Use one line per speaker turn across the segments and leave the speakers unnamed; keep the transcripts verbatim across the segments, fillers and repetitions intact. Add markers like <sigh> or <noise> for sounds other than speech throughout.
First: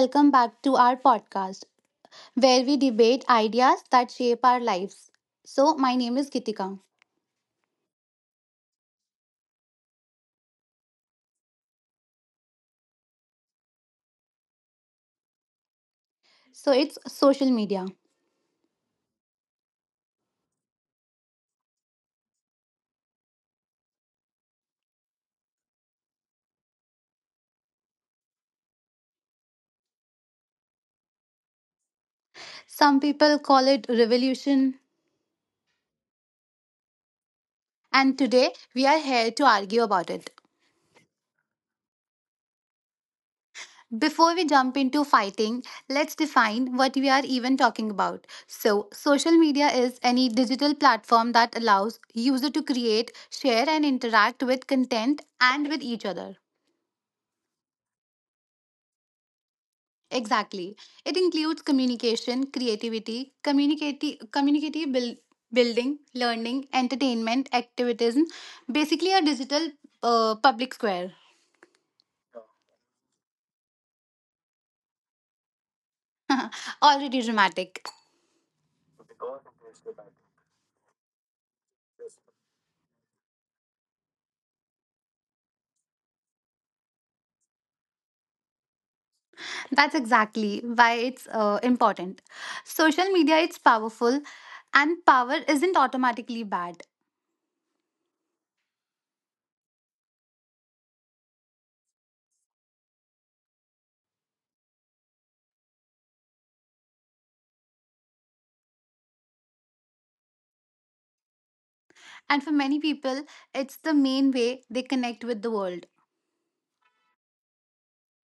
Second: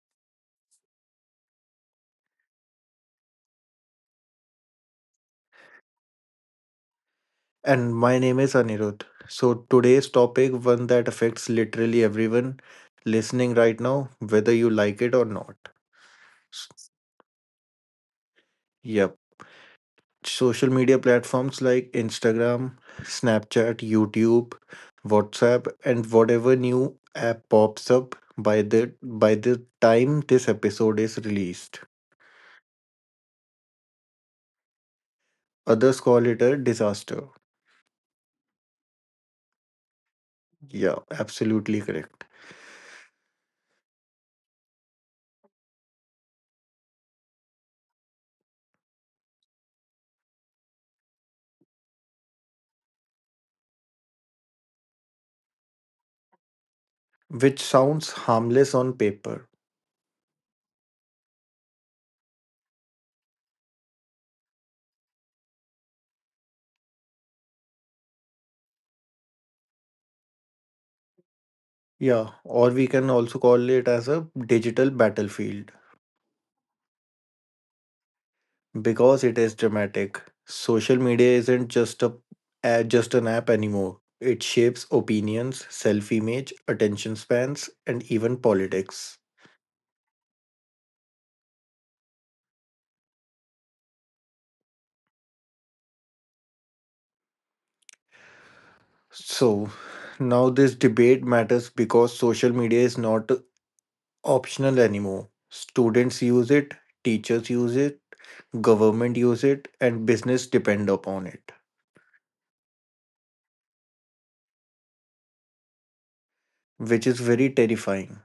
welcome back to our podcast where we debate ideas that shape our lives. So, my name is Kitika.
And my name is Anirudh. So, today's topic, one that affects literally everyone listening right now, whether you like it or not. S-
So, it's social media.
Yep. Social media platforms like Instagram, Snapchat, YouTube, WhatsApp, and whatever new app pops up by the by the time this episode is released.
Some people call it revolution,
Others call it a disaster.
and today we are here to argue about it.
Yeah, absolutely correct.
Before we jump into fighting, let's define what we are even talking about. So, social media is any digital platform that allows user to create, share and interact with content and with each other.
Which sounds harmless on paper.
Exactly. It includes communication, creativity, communicati- community buil- building, learning, entertainment, activism, basically a digital uh, public square.
Yeah, or we can also call it as a digital battlefield
<laughs> Already dramatic.
because it is dramatic. Social media isn't just a uh, just an app anymore. It shapes opinions, self-image, attention spans, and even politics.
That's exactly why it's uh, important. Social media it's powerful and power isn't automatically bad.
So, now this debate matters because social media is not optional anymore. Students use it, teachers use it, government use it, and business depend upon it,
And for many people, it's the main way they connect with the world,
which is very terrifying.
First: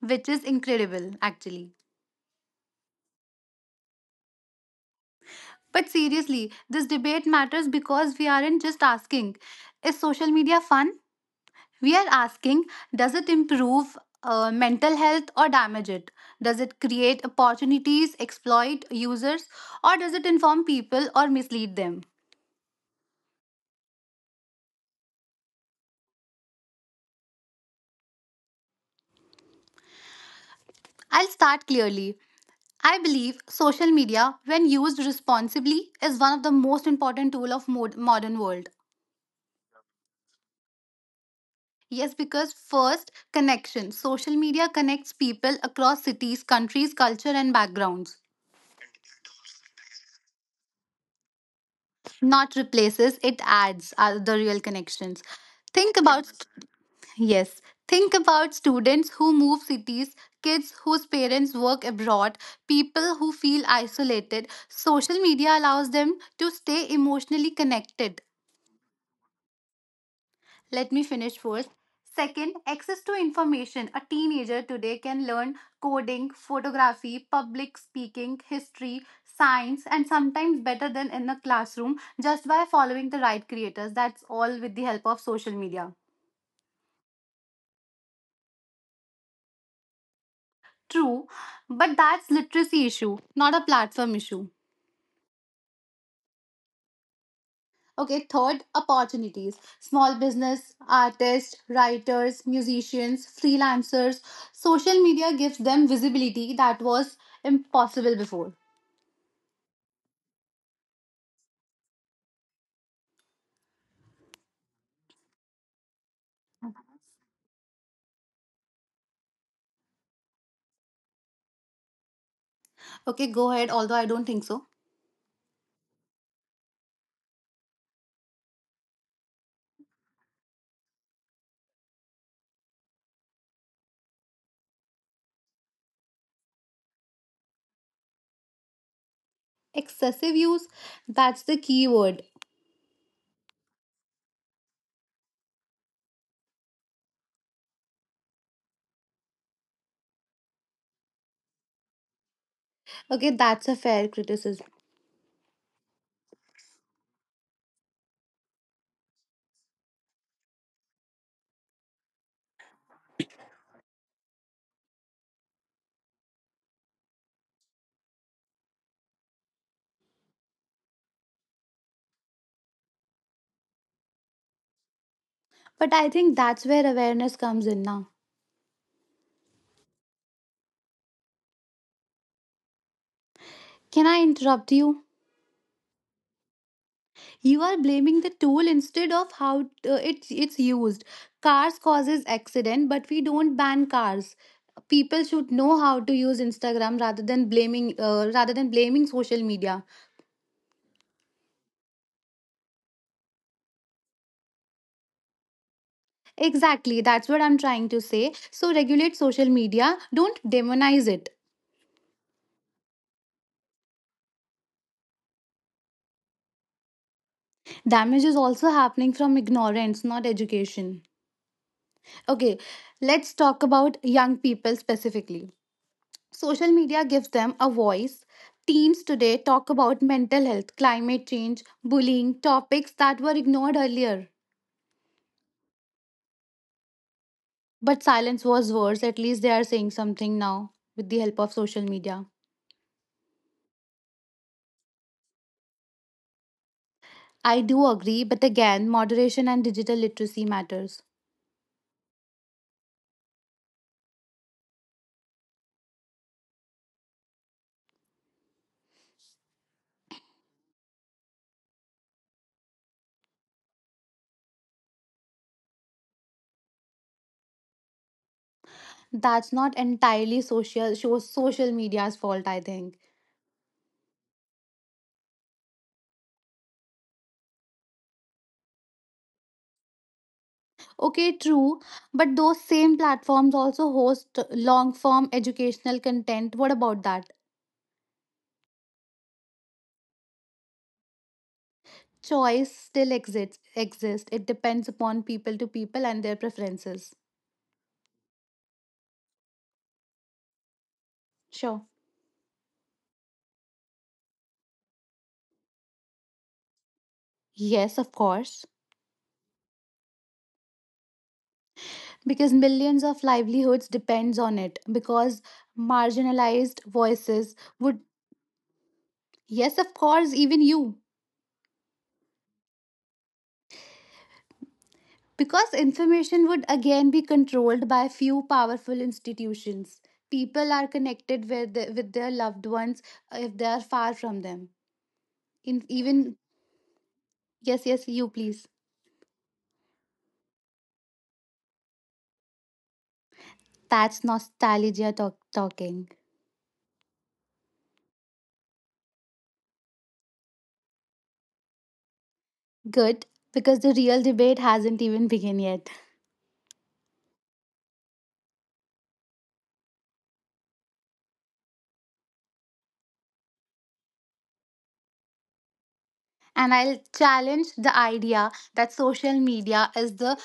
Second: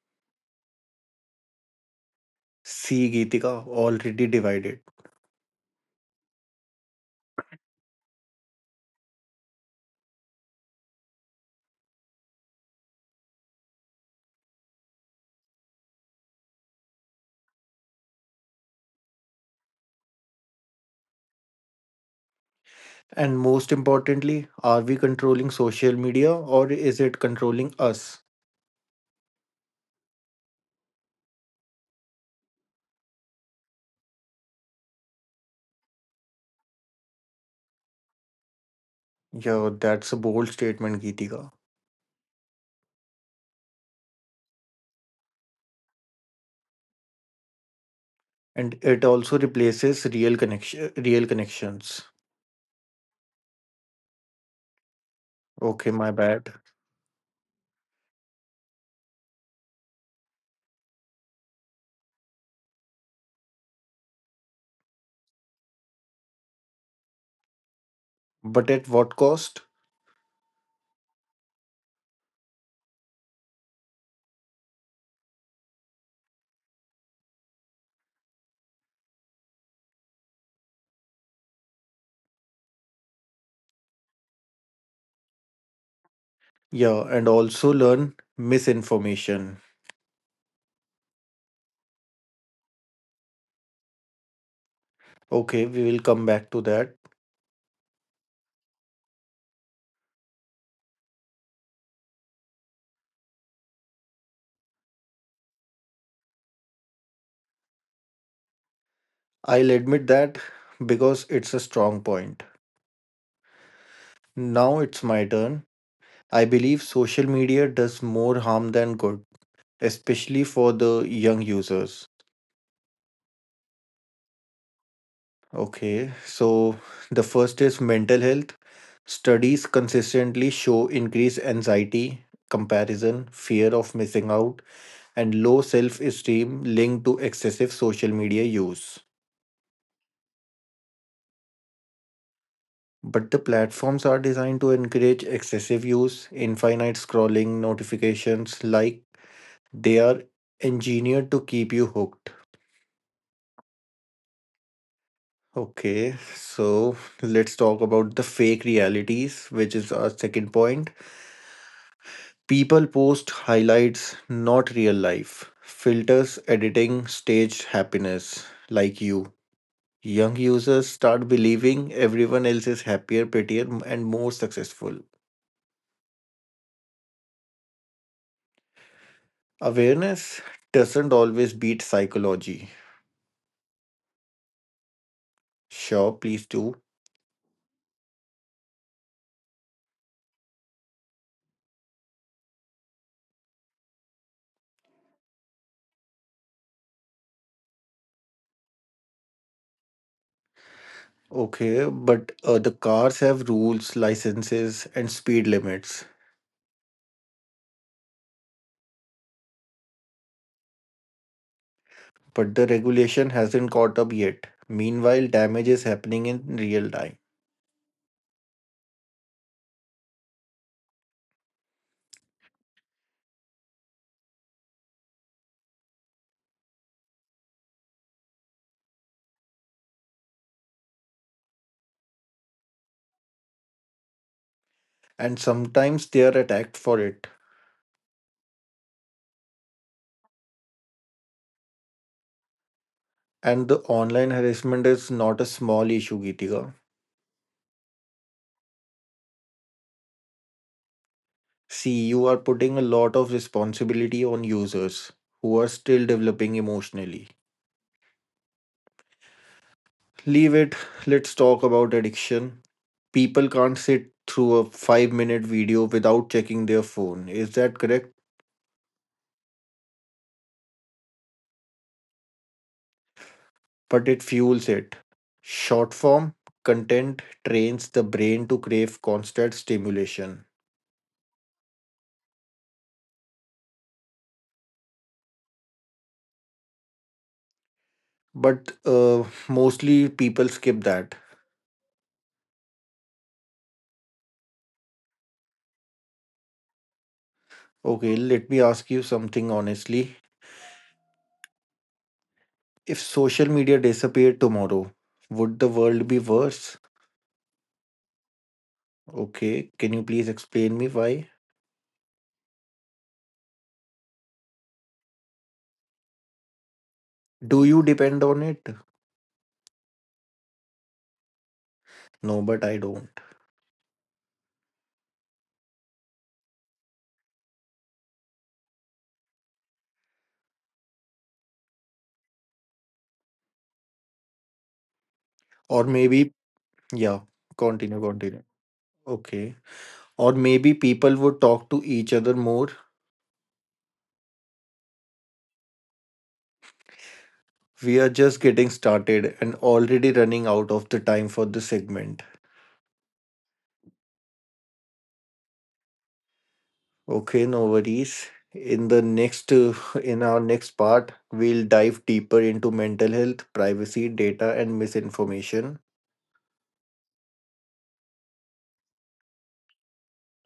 which is incredible actually.
See, Geetika, already divided.
But seriously, this debate matters because we aren't just asking, is social media fun? We are asking, does it improve uh, mental health or damage it? Does it create opportunities, exploit users, or does it inform people or mislead them?
And most importantly, are we controlling social media or is it controlling us?
I'll start clearly. I believe social media, when used responsibly, is one of the most important tool of mod- modern world.
Yeah, that's a bold statement, Geetika.
Yes, because first, connection. Social media connects people across cities, countries, culture, and backgrounds.
And it also replaces real connection real connections.
Not replaces, it adds are the real connections.
Okay,
Think
my
about
bad.
st- yes think about students who move cities, kids whose parents work abroad, people who feel isolated. Social media allows them to stay emotionally connected.
But at what cost?
Let me finish first. Second, access to information. A teenager today can learn coding, photography, public speaking, history, science, and sometimes better than in a classroom just by following the right creators. That's all with the help of social media.
Yeah, and also learn misinformation.
True, but that's literacy issue, not a platform issue.
Okay, we will come back to that.
Okay, third, opportunities. Small business, artists, writers, musicians, freelancers, social media gives them visibility that was impossible before.
I'll admit that because it's a strong point. Now it's my turn. I believe social media does more harm than good, especially for the young users.
Okay, go ahead, although I don't think so.
Okay, so the first is mental health. Studies consistently show increased anxiety, comparison, fear of missing out, and low self esteem linked to excessive social media use.
Excessive use, that's the key word.
But the platforms are designed to encourage excessive use, infinite scrolling, notifications, like they are engineered to keep you hooked.
Okay, that's a fair criticism.
Okay, so let's talk about the fake realities, which is our second point. People post highlights, not real life. Filters, editing, staged happiness, like you. Young users start believing everyone else is happier, prettier, and more successful.
But I think that's where awareness comes in now.
Awareness doesn't always beat psychology.
Can I interrupt you?
Sure, please do.
You are blaming the tool instead of how uh, it, it's used. Cars causes accident, but we don't ban cars. People should know how to use Instagram rather than blaming uh, rather than blaming social media.
Okay, but uh, the cars have rules, licenses, and speed limits.
Exactly, that's what I'm trying to say. So regulate social media, don't demonize it.
But the regulation hasn't caught up yet. Meanwhile, damage is happening in real time,
Damage is also happening from ignorance, not education. Okay, let's talk about young people specifically. Social media gives them a voice. Teens today talk about mental health, climate change, bullying, topics that were ignored earlier.
and sometimes they are attacked for it.
But silence was worse. At least they are saying something now with the help of social media.
And the online harassment is not a small issue, Geetika.
I do agree, but again, moderation and digital literacy matters.
See, you are putting a lot of responsibility on users who are still developing emotionally. Leave it, let's talk about addiction. People can't sit through a five minute video without checking their phone. Is that correct?
That's not entirely social so- social media's fault, I think.
But it fuels it. Short form content trains the brain to crave constant stimulation,
Okay, true, but those same platforms also host long form educational content. What about that?
but uh, mostly people skip that.
Choice still exists exist. It depends upon people to people and their preferences.
Okay, let me ask you something honestly.
Sure.
If social media disappeared tomorrow, would the world be worse?
Yes, of course.
Okay, can you please explain me why?
Because millions of livelihoods depends on it. Because marginalized voices
Do you
would,
depend on it?
yes, of course, even you.
No, but I don't.
Because information would again be controlled by few powerful institutions. People are connected with the, with their loved ones uh, if they are far from them. In
Or maybe,
even
yeah,
yes,
continue,
yes, you
continue.
please.
Okay. Or maybe people would talk to each other more.
That's nostalgia talk, talking.
We are just getting started and already running out of the time for the segment.
Good, because the real debate hasn't even begun yet.
Okay, no worries. In the next, uh, in our next part, we'll dive deeper into mental health, privacy, data, and misinformation.
And I'll challenge the idea that social media is the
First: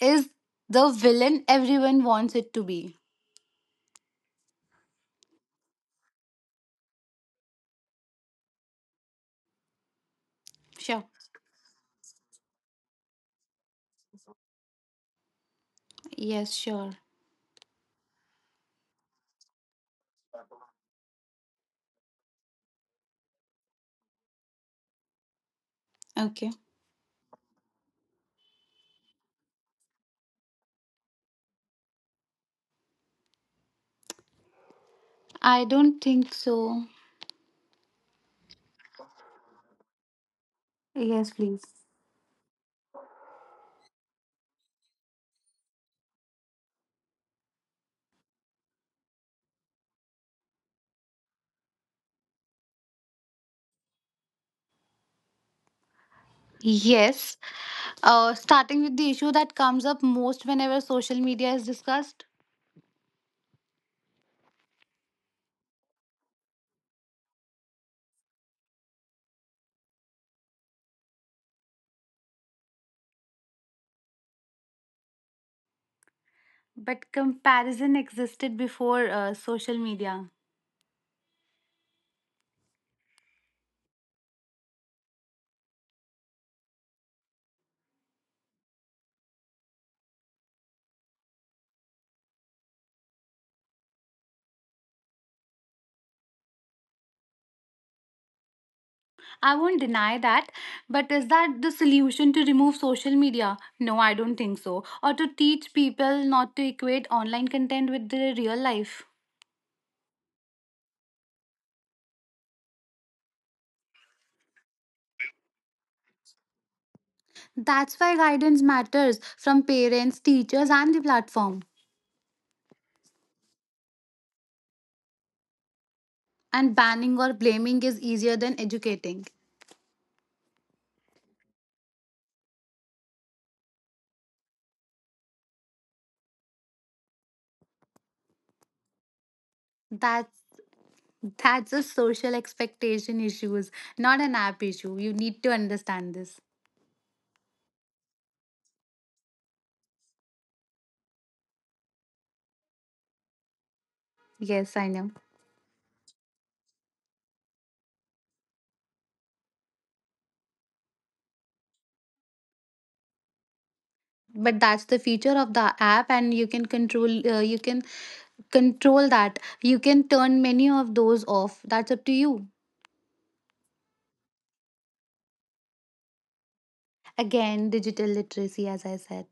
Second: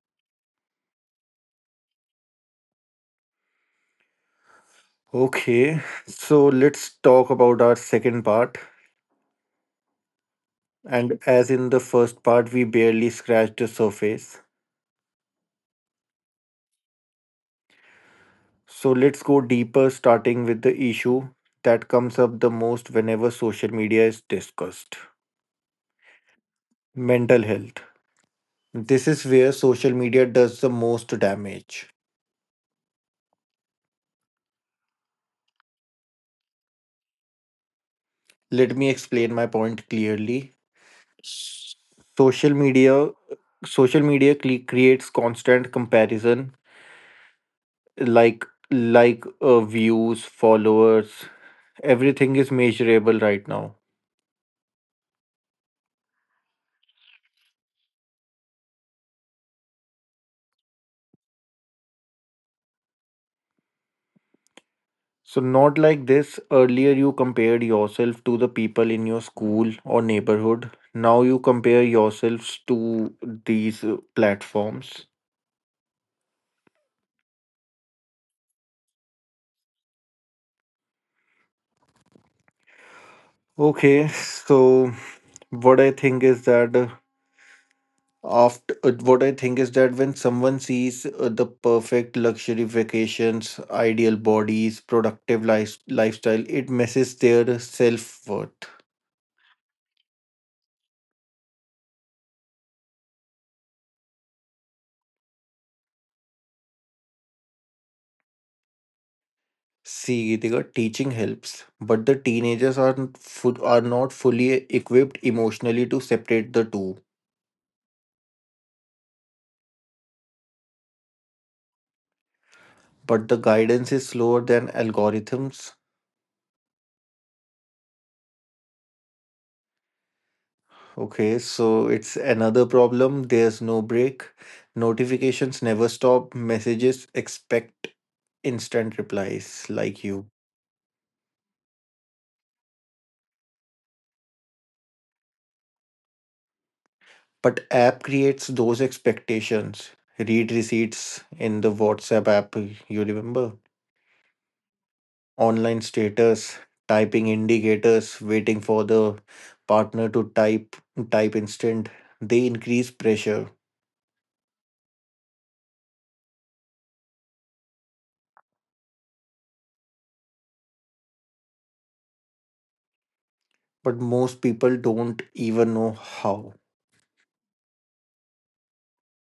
is the villain everyone wants it to be.
Okay, so let's talk about our second part.
Sure.
And as in the first part, we barely scratched the surface.
Yes, sure.
So let's go deeper, starting with the issue that comes up the most whenever social media is discussed,
Okay.
mental health. This is where social media does the most damage.
I don't think so.
Let me explain my point clearly.
Yes, please.
S- Social media social media cle- creates constant comparison, like like uh, views, followers, everything is measurable right now.
Yes. Uh, starting with the issue that comes up most whenever social media is discussed.
So not like this. Earlier you compared yourself to the people in your school or neighborhood. Now you compare yourselves to these uh, platforms.
But comparison existed before uh, social media.
Okay, so what i think is that uh, after uh, what I think is that when someone sees uh, the perfect luxury vacations, ideal bodies, productive life, lifestyle, it messes their self-worth.
I won't deny that, but is that the solution to remove social media? No, I don't think so. Or to teach people not to equate online content with their real life.
See, Geetika, teaching helps, but the teenagers are fu- are not fully equipped emotionally to separate the two.
That's why guidance matters from parents, teachers, and the platform.
But the guidance is slower than algorithms.
And banning or blaming is easier than educating.
Okay, so it's another problem, there's no break. Notifications never stop, messages expect instant replies, like you.
That's that's a social expectation issues, not an app issue. You need to understand this.
But app creates those expectations. Read receipts in the WhatsApp app, you remember?
Yes, I know.
Online status, typing indicators, waiting for the partner to type type instant. They increase pressure,
But that's the feature of the app and you can control uh, you can control that. You can turn many of those off, that's up to you.
but most people don't even know how.
Again, digital literacy as I said.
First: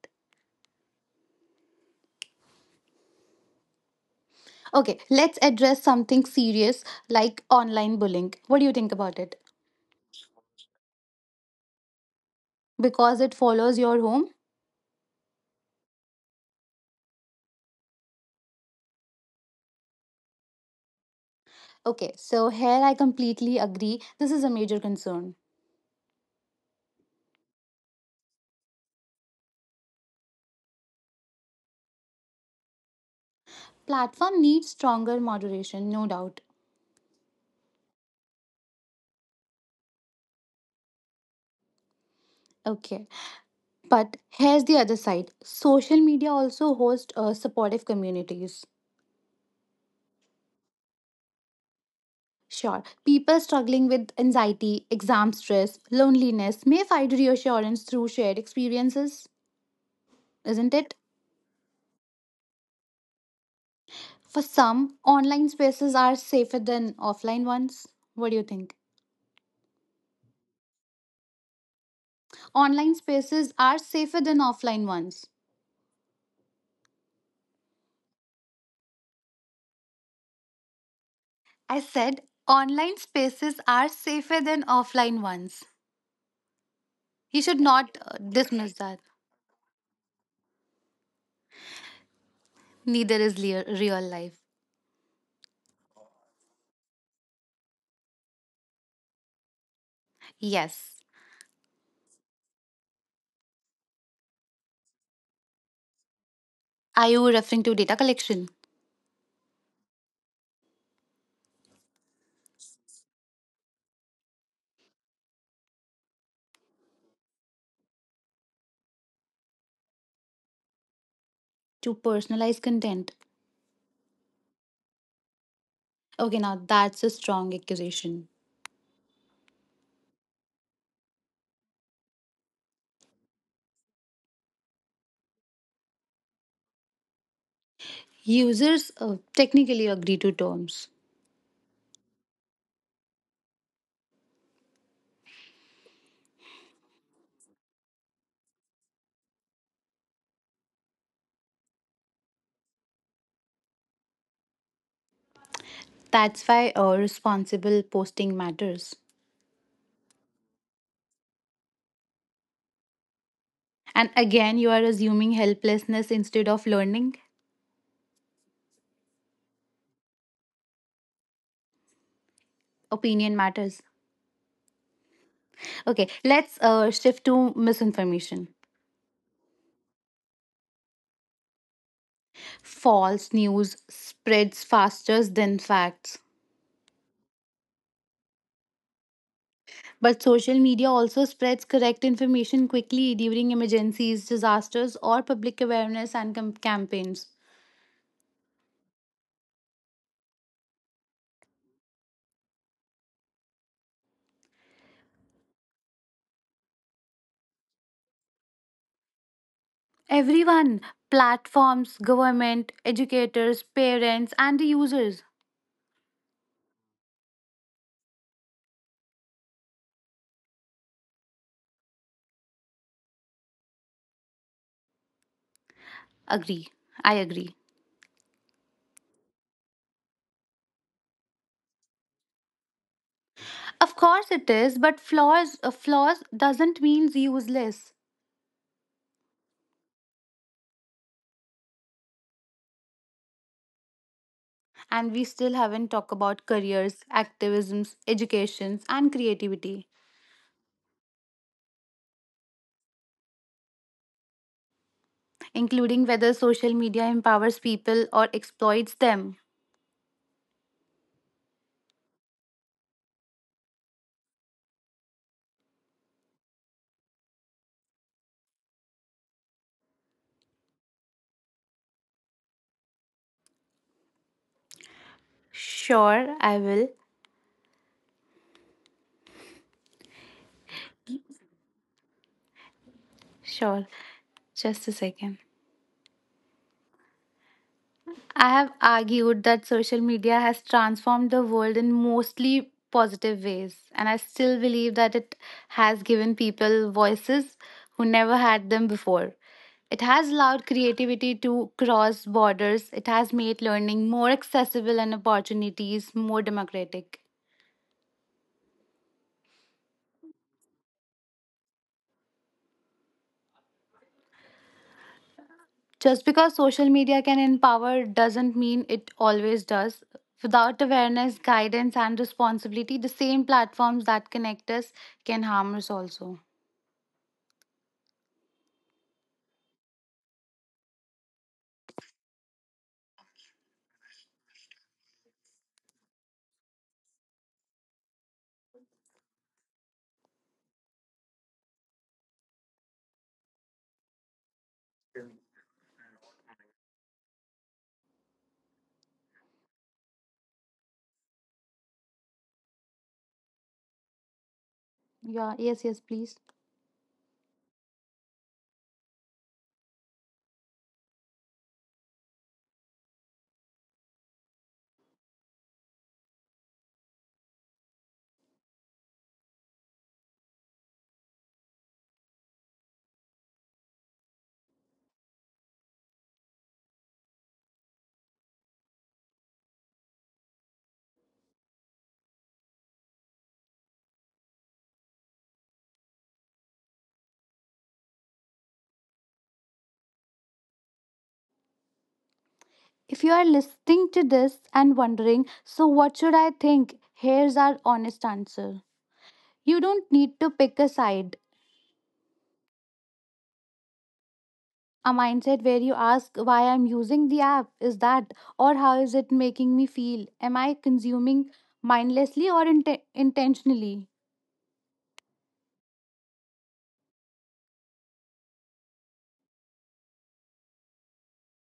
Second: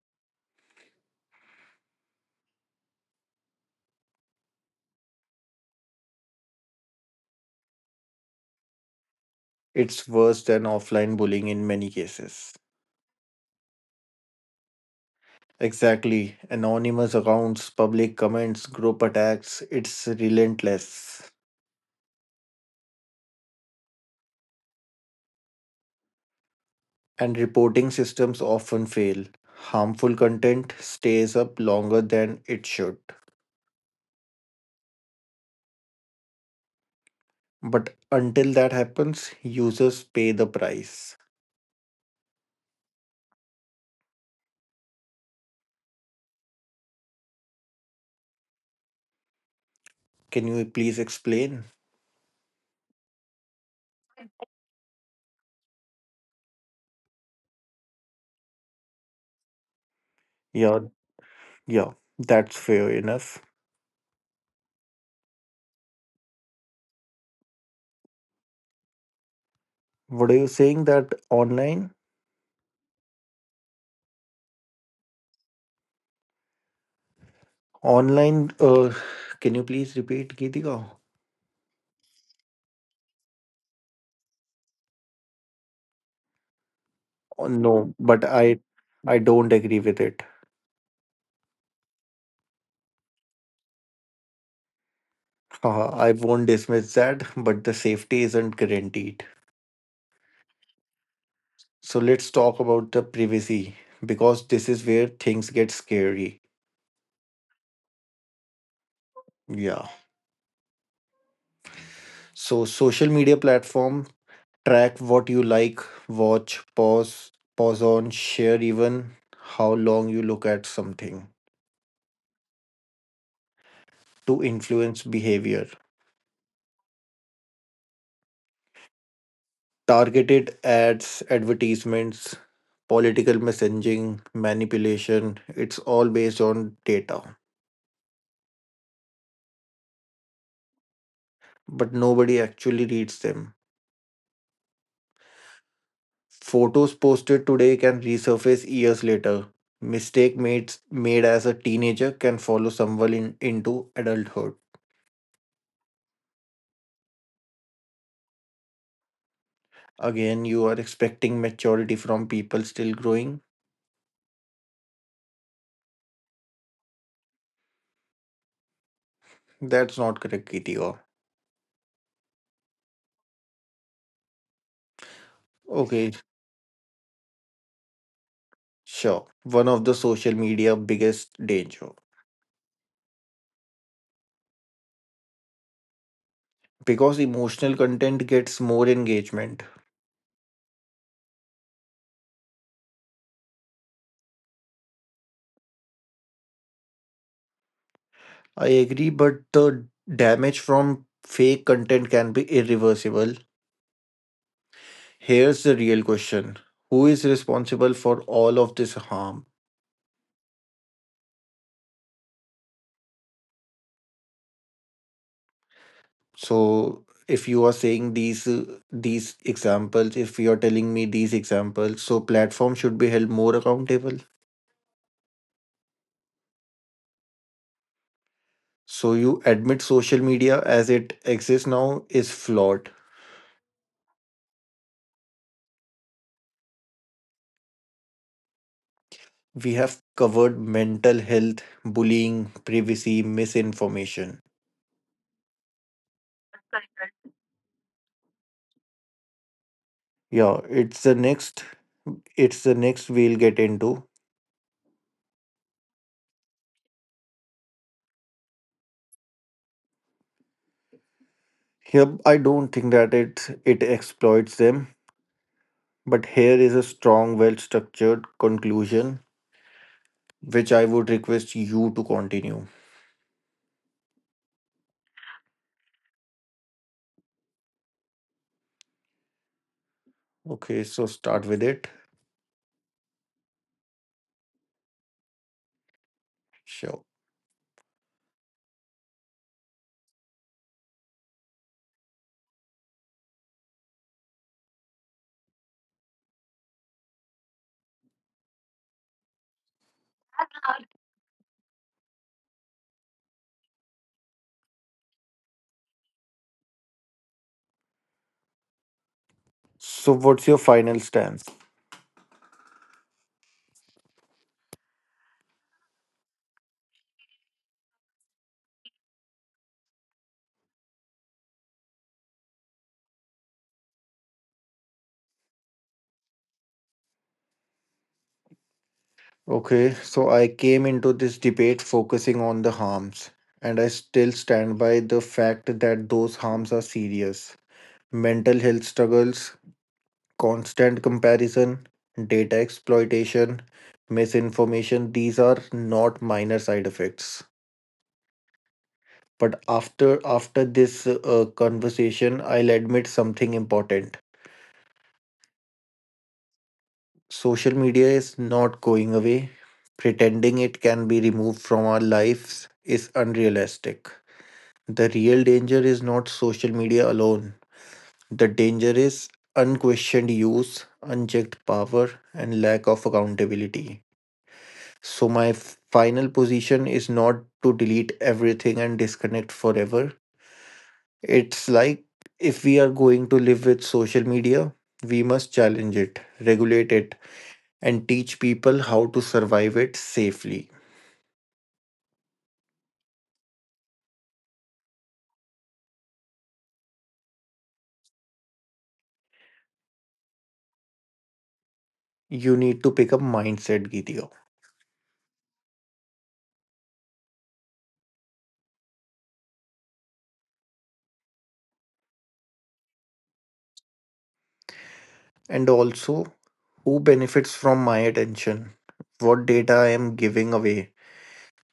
Okay, let's address something serious, like online bullying. What do you think about it?
It's worse than offline bullying in many cases.
Because it follows your home.
Exactly. Anonymous accounts, public comments, group attacks, it's relentless.
Okay, so here I completely agree, this is a major concern.
And reporting systems often fail. Harmful content stays up longer than it should.
Platform needs stronger moderation, no doubt.
But until that happens, users pay the price.
Okay, but here's the other side, social media also hosts uh, supportive communities.
Can you please explain?
Sure. People struggling with anxiety, exam stress, loneliness may find reassurance through shared experiences, isn't
Yeah,
it?
yeah, that's fair enough.
For some, online spaces are safer than offline ones. What do you think?
What are you saying that online?
Online spaces are safer than offline ones.
Online, uh, can you please repeat, Geetika?
I said online spaces are safer than offline ones. You
Oh,
should
no,
not uh,
but I
dismiss that.
I don't agree with it.
Neither is lea- real life.
<laughs> Haha, I won't dismiss that, but the safety isn't guaranteed.
Yes.
So let's talk about the privacy because this is where things get scary.
Are you referring to data collection?
Yeah. So social media platform track what you like, watch, pause, pause on, share, even how long you look at something
To personalize content?
to influence behavior.
Okay, now that's a strong accusation.
Targeted ads, advertisements, political messaging, manipulation, it's all based on data,
Users uh, technically agree to terms.
but nobody actually reads them. Photos posted today can resurface years later. Mistake made made as a teenager can follow someone in, into adulthood.
That's why uh, responsible posting matters.
Again, you are expecting maturity from people still growing.
And again, you are assuming helplessness instead of learning.
That's not correct, Kitio.
Opinion matters. Okay,
Okay,
let's uh, shift to misinformation.
sure. One of the social media biggest danger
False news spreads faster than facts.
because emotional content gets more engagement.
But social media also spreads correct information quickly during emergencies, disasters, or public awareness and cam- campaigns.
I agree, but the damage from fake content can be irreversible. Here's the real question. Who is responsible for all of this harm?
Everyone, platforms, government, educators, parents, and the users
So if you are saying these uh, these examples, if you are telling me these examples, so platform should be held more accountable.
agree. I agree.
So you admit social media as it exists now is flawed.
Of course it is, but flaws uh, flaws doesn't mean useless.
We have covered mental health, bullying, privacy, misinformation.
And we still haven't talked about careers, activisms, educations, and creativity,
Yeah, it's the next it's the next we'll get into.
including whether social media empowers people or exploits them.
Here I don't think that it it exploits them. But here is a strong, well structured conclusion, which I would request you to continue.
Sure, I will.
Okay, so start with it.
Sure. Just a second.
Sure.
I have argued that social media has transformed the world in mostly positive ways, and I still believe that it has given people voices who never had them before. It has allowed creativity to cross borders, it has made learning more accessible and opportunities more democratic.
So, what's your final stance?
Just because social media can empower doesn't mean it always does. Without awareness, guidance, and responsibility, the same platforms that connect us can harm us also.
Okay, so I came into this debate focusing on the harms, and I still stand by the fact that those harms are serious. Mental health struggles, constant comparison, data exploitation, misinformation, these are not minor side effects. But after after this uh, conversation, I'll admit something important.
Yeah, yes, yes, please.
Social media is not going away. Pretending it can be removed from our lives is unrealistic. The real danger is not social media alone. The danger is unquestioned use, unchecked power, and lack of accountability. So my f- final position is not to delete everything and disconnect forever. It's like, if we are going to live with social media, we must challenge it, regulate it, and teach people how to survive it safely.
If you are listening to this and wondering, so what should I think? Here's our honest answer. You don't need to pick a side.
You need to pick a mindset, Gideo.
A mindset where you ask why I'm using the app is that, or how is it making me feel? Am I consuming mindlessly or inte- intentionally?
And also, who benefits from my attention? What data I am giving away?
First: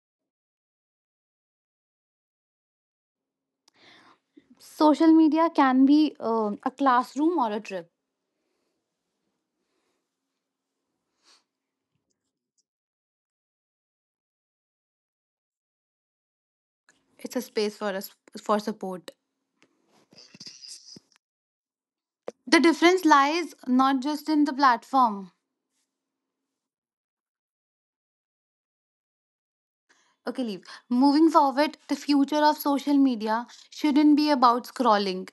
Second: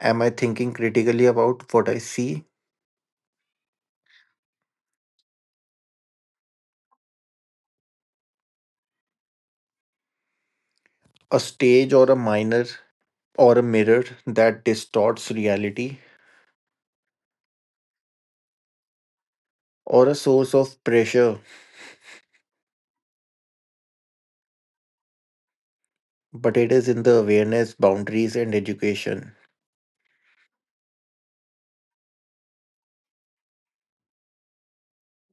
Am I thinking critically about what I see?
Social media can be uh, a classroom or a trip.
A stage or a minor or a mirror that distorts reality?
It's a space for us for support.
Or a source of pressure,
The difference lies not just in the platform.
but it is in the awareness, boundaries, and education.
Okay, leave. Moving forward, the future of social media shouldn't be about scrolling.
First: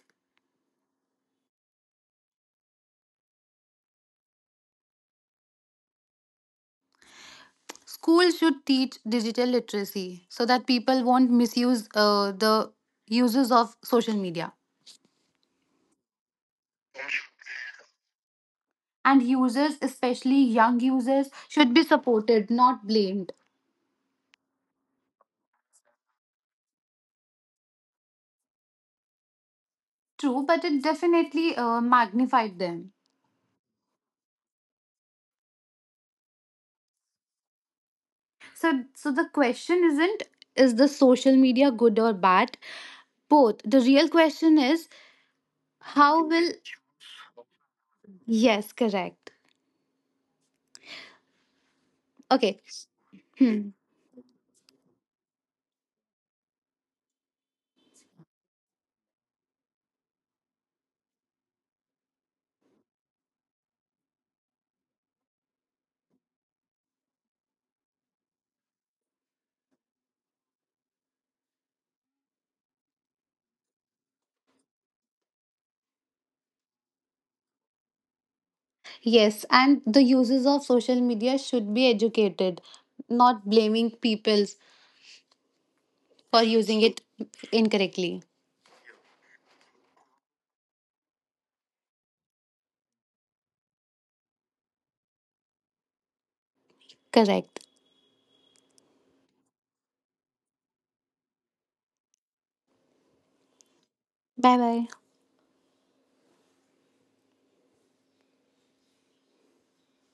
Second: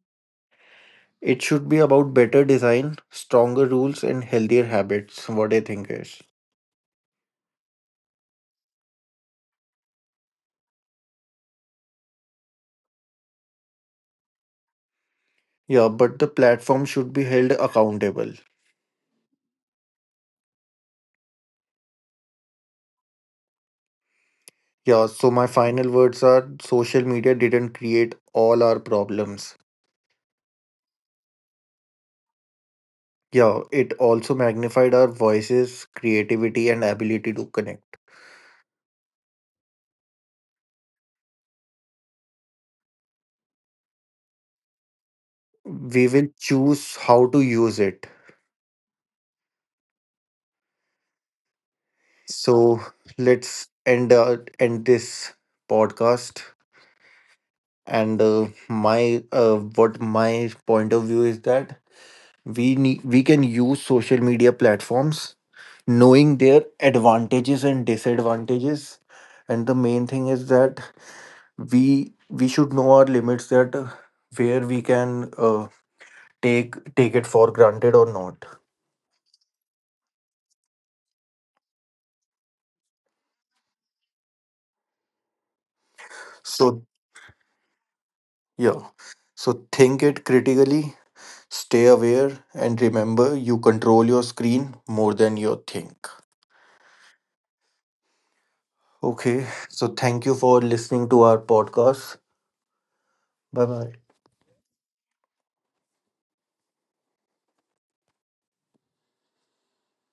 It should be about better design, stronger rules, and healthier habits. What I think is.
Schools should teach digital literacy so that people won't misuse uh, the uses of social media.
Yeah, but the platform should be held accountable.
And users, especially young users, should be supported, not blamed.
Yeah, so my final words are, social media didn't create all our problems.
True, but it definitely uh, magnified them.
Yeah, it also magnified our voices, creativity, and ability to connect.
So, so the question isn't is the social media good or bad? Both. The real question is
We
how
will
will,
choose how to use it.
yes, correct. Okay.
So
Hmm.
let's end uh, end this podcast. And uh, my uh, what my point of view is that we need we can use social media platforms knowing their advantages and disadvantages, and the main thing is that we we should know our limits, that uh, where we can uh, take take it for granted or not.
Yes, and the users of social media should be educated, not blaming peoples for using
So,
it incorrectly.
yeah, so think it critically, stay aware, and remember, you control your screen more than you think.
Correct.
Okay, so thank you for listening to our podcast. Bye bye.
Bye bye.